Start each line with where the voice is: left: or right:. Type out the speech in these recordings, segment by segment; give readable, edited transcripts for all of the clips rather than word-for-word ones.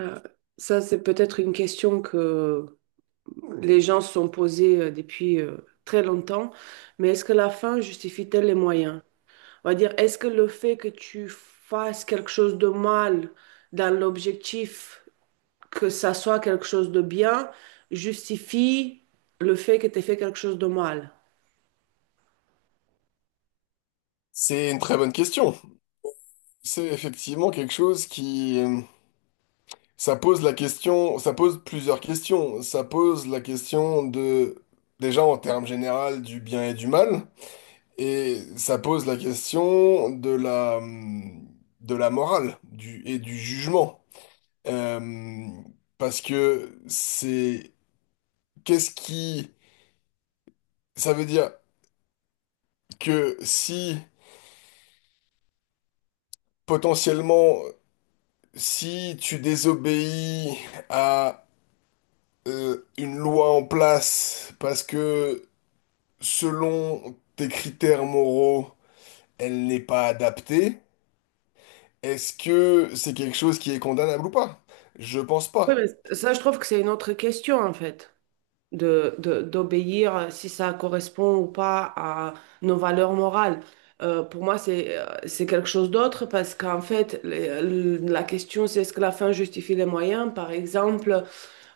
right: Euh, ça, c'est peut-être une question que les gens se sont posées depuis très longtemps, mais est-ce que la fin justifie-t-elle les moyens? On va dire, est-ce que le fait que tu fasses quelque chose de mal dans l'objectif que ça soit quelque chose de bien justifie le fait que tu aies fait quelque chose de mal?
left: C'est une très bonne question. C'est effectivement quelque chose qui... Ça pose la question, ça pose plusieurs questions. Ça pose la question de, déjà en termes généraux, du bien et du mal. Et ça pose la question de de la morale et du jugement. Euh, Parce que c'est... Qu'est-ce qui... Ça veut dire que si, potentiellement, si tu désobéis à une loi en place parce que selon tes critères moraux, elle n'est pas adaptée, est-ce que c'est quelque chose qui est condamnable ou pas? Je pense
right: Oui,
left: pas.
right: mais ça, je trouve que c'est une autre question, en fait. D'obéir, si ça correspond ou pas à nos valeurs morales. Pour moi, c'est quelque chose d'autre parce qu'en fait, la question, c'est est-ce que la fin justifie les moyens? Par exemple,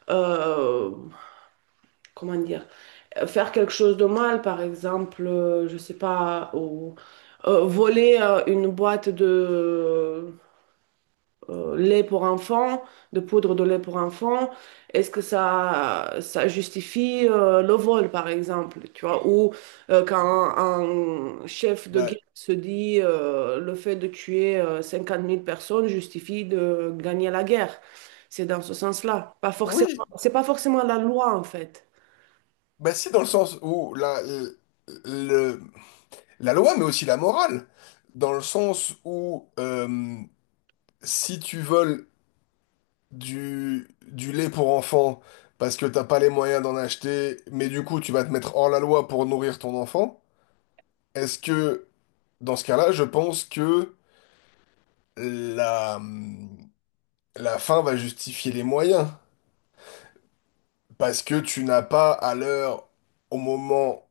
right: euh, comment dire, faire quelque chose de mal, par exemple, je sais pas, ou voler une boîte de, lait pour enfants, de poudre de lait pour enfants, est-ce que ça justifie le vol, par exemple, tu vois, ou quand un chef de guerre
left: Bah
right: se dit le fait de tuer 50 000 personnes justifie de gagner la guerre. C'est dans ce sens-là. Pas forcément,
left: oui,
right: c'est pas forcément la loi, en fait.
left: bah si dans le sens où le- la loi, mais aussi la morale, dans le sens où si tu voles du lait pour enfants parce que t'as pas les moyens d'en acheter, mais du coup tu vas te mettre hors la loi pour nourrir ton enfant, est-ce que dans ce cas-là, je pense que la, la fin va justifier les moyens. Parce que tu n'as pas à l'heure, au moment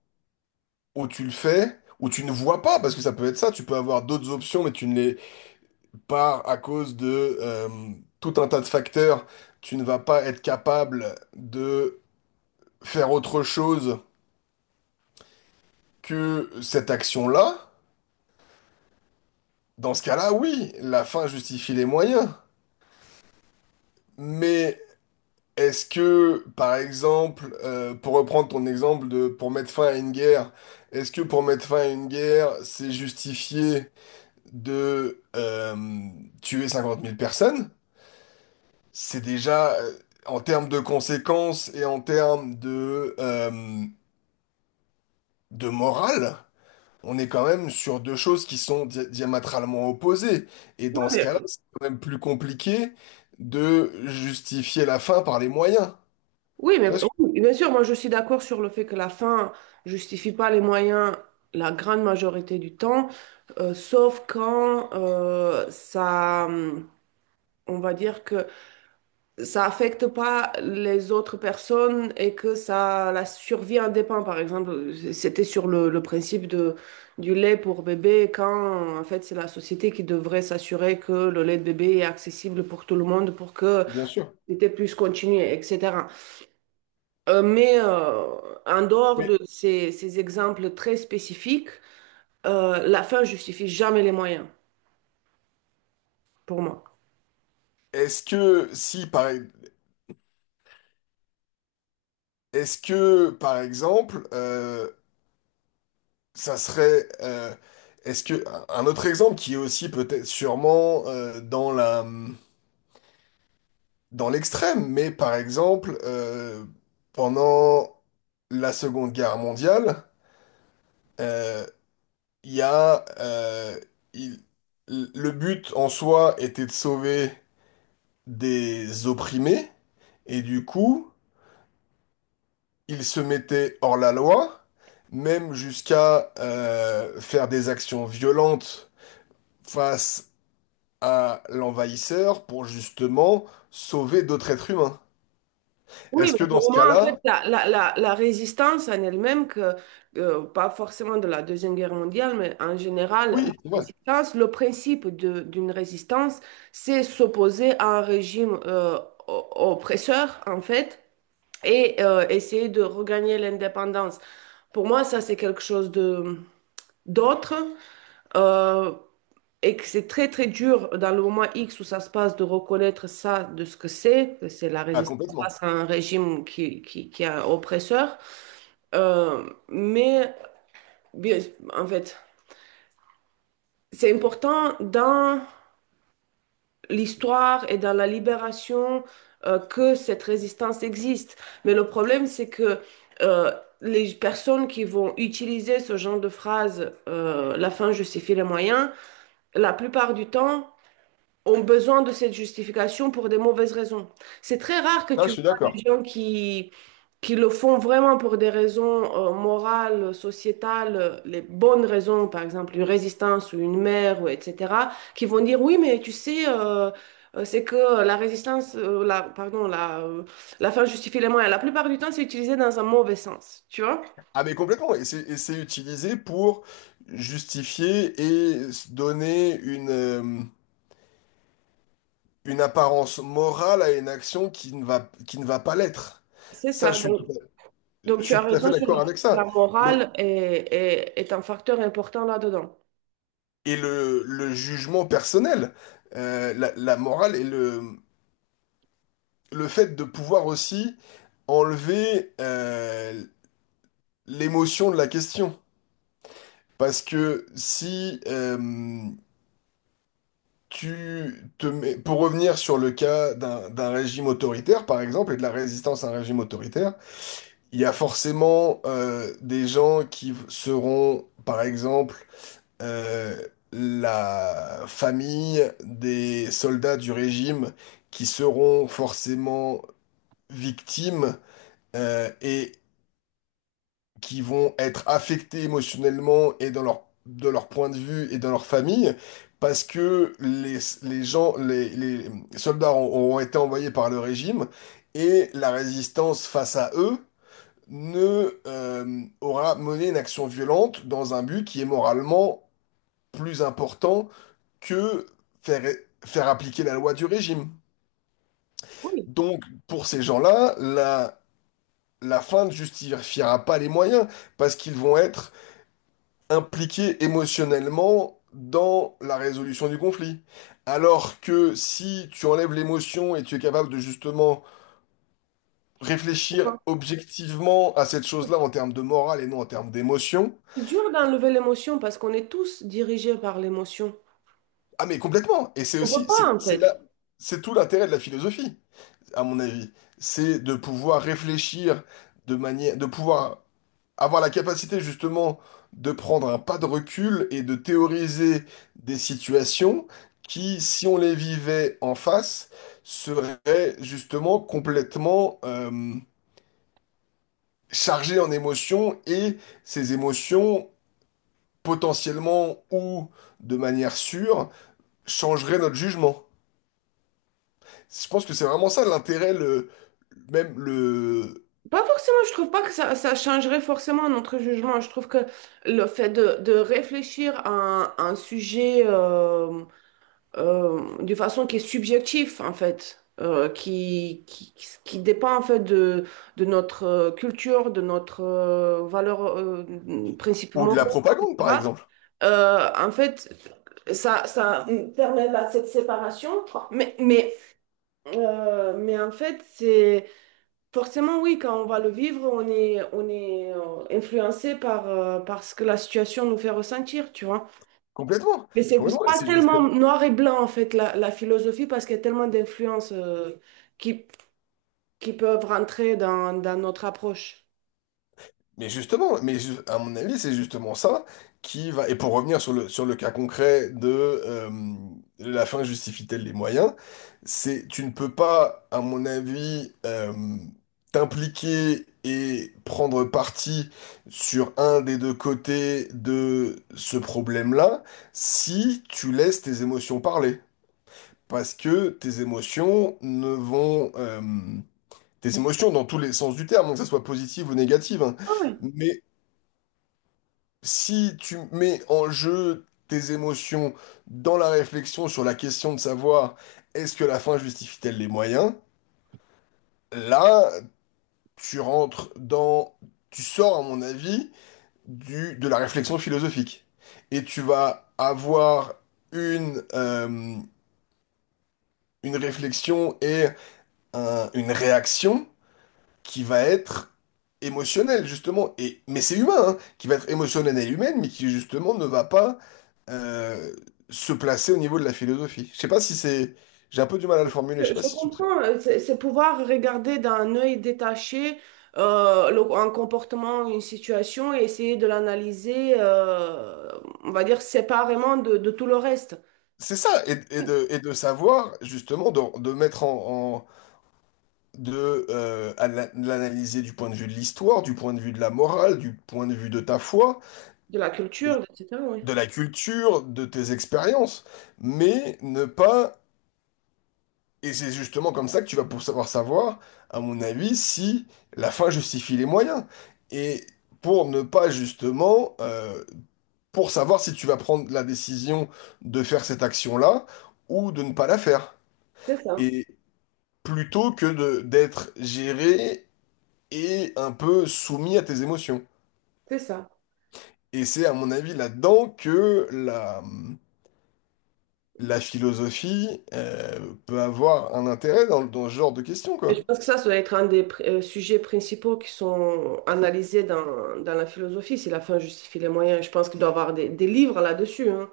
left: où tu le fais, où tu ne vois pas, parce que ça peut être ça, tu peux avoir d'autres options, mais tu ne les pas à cause de tout un tas de facteurs. Tu ne vas pas être capable de faire autre chose que cette action-là. Dans ce cas-là, oui, la fin justifie les moyens. Mais est-ce que, par exemple, pour reprendre ton exemple de pour mettre fin à une guerre, est-ce que pour mettre fin à une guerre, c'est justifié de tuer 50 000 personnes? C'est déjà en termes de conséquences et en termes de de morale, on est quand même sur deux choses qui sont diamétralement opposées. Et dans ce
right: Oui,
left: cas-là, c'est quand même plus compliqué de justifier la fin par les moyens.
right: oui, mais
left: Tu vois ce que...
right: oui, bien sûr, moi je suis d'accord sur le fait que la fin justifie pas les moyens la grande majorité du temps, sauf quand ça, on va dire que ça affecte pas les autres personnes et que ça, la survie en dépend. Par exemple, c'était sur le, le principe du lait pour bébé, quand en fait c'est la société qui devrait s'assurer que le lait de bébé est accessible pour tout le monde pour que
left: Bien sûr.
right: c'était puisse continuer, etc. Euh, mais euh, En dehors
left: Mais
right: de ces exemples très spécifiques, la fin justifie jamais les moyens, pour moi.
left: Est-ce que si par e-, est-ce que par exemple ça serait est-ce que un autre exemple qui est aussi peut-être sûrement dans la dans l'extrême mais par exemple pendant la Seconde Guerre mondiale, euh, il y a il- le but en soi était de sauver des opprimés et du coup il se mettait hors la loi, même jusqu'à faire des actions violentes face à l'envahisseur pour justement sauver d'autres êtres humains.
right: Oui,
left: Est-ce que
right: mais
left: dans ce
right: pour moi, en
left: cas-là,
right: fait, la résistance en elle-même, pas forcément de la Deuxième Guerre mondiale, mais en général,
left: oui,
right: la
left: c'est vrai.
right: résistance, le principe d'une résistance, c'est s'opposer à un régime oppresseur, en fait, et essayer de regagner l'indépendance. Pour moi, ça, c'est quelque chose de d'autre. Euh, et que c'est très très dur dans le moment X où ça se passe de reconnaître ça de ce que c'est la
left: Ah,
right: résistance
left: complètement.
right: face à un régime qui est un oppresseur. Mais bien, en fait, c'est important dans l'histoire et dans la libération que cette résistance existe. Mais le problème, c'est que euh, les personnes qui vont utiliser ce genre de phrase, la fin justifie les moyens, la plupart du temps, ont besoin de cette justification pour des mauvaises raisons. C'est très rare que
left: Là,
right: tu
left: je suis
right: vois des
left: d'accord.
right: gens qui le font vraiment pour des raisons morales, sociétales, les bonnes raisons, par exemple une résistance ou une mère, ou etc., qui vont dire oui, mais tu sais, c'est que la résistance, la, pardon, la fin justifie les moyens. La plupart du temps, c'est utilisé dans un mauvais sens, tu vois?
left: Ah, mais complètement. Et c'est utilisé pour justifier et donner une une apparence morale à une action qui ne va pas l'être.
right: C'est
left: Ça,
right: ça.
left: je suis tout
right: Donc,
left: à- Je
right: donc tu
left: suis
right: as
left: tout à fait
right: raison sur
left: d'accord
right: le fait
left: avec
right: que la
left: ça. Mais
right: morale est un facteur important là-dedans.
left: le jugement personnel, euh, la morale et le fait de pouvoir aussi enlever l'émotion de la question. Parce que si tu te mets, pour revenir sur le cas d'un régime autoritaire, par exemple, et de la résistance à un régime autoritaire, il y a forcément des gens qui seront, par exemple, euh, la famille des soldats du régime qui seront forcément victimes et qui vont être affectés émotionnellement et dans de leur point de vue et dans leur famille, parce que les soldats ont été envoyés par le régime et la résistance face à eux ne aura mené une action violente dans un but qui est moralement plus important que faire, faire appliquer la loi du régime.
right: Oui.
left: Donc, pour ces gens-là, la fin ne justifiera pas les moyens, parce qu'ils vont être impliqués émotionnellement dans la résolution du conflit. Alors que si tu enlèves l'émotion et tu es capable de justement
right: Ça
left: réfléchir
right: va.
left: objectivement à cette chose-là en termes de morale et non en termes d'émotion,
right: C'est dur d'enlever l'émotion parce qu'on est tous dirigés par l'émotion.
left: ah mais complètement. Et c'est
right: On peut
left: aussi,
right: pas, en
left: c'est
right: fait.
left: la- c'est tout l'intérêt de la philosophie. À mon avis. C'est de pouvoir réfléchir de manière, de pouvoir avoir la capacité justement de prendre un pas de recul et de théoriser des situations qui, si on les vivait en face, seraient justement complètement chargées en émotions et ces émotions potentiellement ou de manière sûre changeraient notre jugement. Je pense que c'est vraiment ça l'intérêt, même le,
right: Pas forcément, je trouve pas que ça changerait forcément notre jugement. Je trouve que le fait de réfléchir à un sujet de façon qui est subjective, en fait, qui dépend, en fait, de notre culture, de notre valeur, principe
left: ou de la
right: moraux,
left: propagande, par
right: etc.
left: exemple.
right: En fait, ça permet cette séparation, mais, mais mais en fait, c'est forcément oui, quand on va le vivre, on est influencé par, par ce que la situation nous fait ressentir, tu vois.
left: Complètement,
right: Mais c'est
left: complètement. Et
right: pas
left: c'est
right: tellement noir et blanc, en fait, la philosophie, parce qu'il y a tellement d'influences qui, qui peuvent rentrer dans notre approche.
left: mais à mon avis, c'est justement ça qui va. Et pour revenir sur sur le cas concret de la fin justifie-t-elle les moyens, c'est tu ne peux pas, à mon avis, t'impliquer et prendre parti sur un des deux côtés de ce problème-là si tu laisses tes émotions parler. Parce que tes émotions ne vont, tes émotions dans tous les sens du terme, hein, que ça soit positive ou négative, hein.
right: Ah oui,
left: Mais si tu mets en jeu tes émotions dans la réflexion sur la question de savoir est-ce que la fin justifie-t-elle les moyens, là, tu rentres dans, tu sors, à mon avis, de la réflexion philosophique. Et tu vas avoir une, euh, une réflexion et une réaction qui va être émotionnelle, justement. Et, mais c'est humain, hein, qui va être émotionnelle et humaine, mais qui, justement, ne va pas euh, se placer au niveau de la philosophie. Je sais pas si c'est... J'ai un peu du mal à le formuler, je sais
right: je,
left: pas
right: je
left: si
right: comprends. C'est pouvoir regarder d'un œil détaché un comportement, une situation et essayer de l'analyser, on va dire, séparément de tout le reste.
left: c'est ça,
right: Oui.
left: et de savoir, justement, de mettre en... l'analyser du point de vue de l'histoire, du point de vue de la morale, du point de vue de ta foi,
right: De la culture, etc. Oui,
left: de la culture, de tes expériences, mais ne pas et c'est justement comme ça que tu vas pour savoir, à mon avis, si la fin justifie les moyens. Et pour ne pas justement, pour savoir si tu vas prendre la décision de faire cette action-là ou de ne pas la faire.
right: c'est ça,
left: Et plutôt que de d'être géré et un peu soumis à tes émotions.
right: c'est ça.
left: Et c'est à mon avis là-dedans que la philosophie, peut avoir un intérêt dans ce genre de questions,
right: Et
left: quoi.
right: je pense que ça doit être un des sujets principaux qui sont analysés dans la philosophie, si la fin justifie les moyens. Je pense qu'il doit y avoir des livres là-dessus, hein.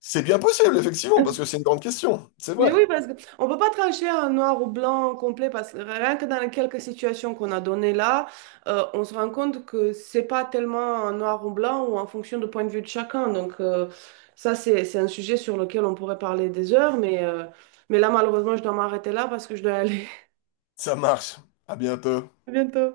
left: C'est bien possible, effectivement, parce que c'est une grande question. C'est
right: Mais oui,
left: vrai.
right: parce qu'on ne peut pas trancher en noir ou blanc complet, parce que rien que dans les quelques situations qu'on a données là, on se rend compte que c'est pas tellement un noir ou blanc ou en fonction du point de vue de chacun. Donc ça, c'est un sujet sur lequel on pourrait parler des heures, mais là, malheureusement, je dois m'arrêter là parce que je dois aller.
left: Ça marche. À bientôt.
right: À bientôt.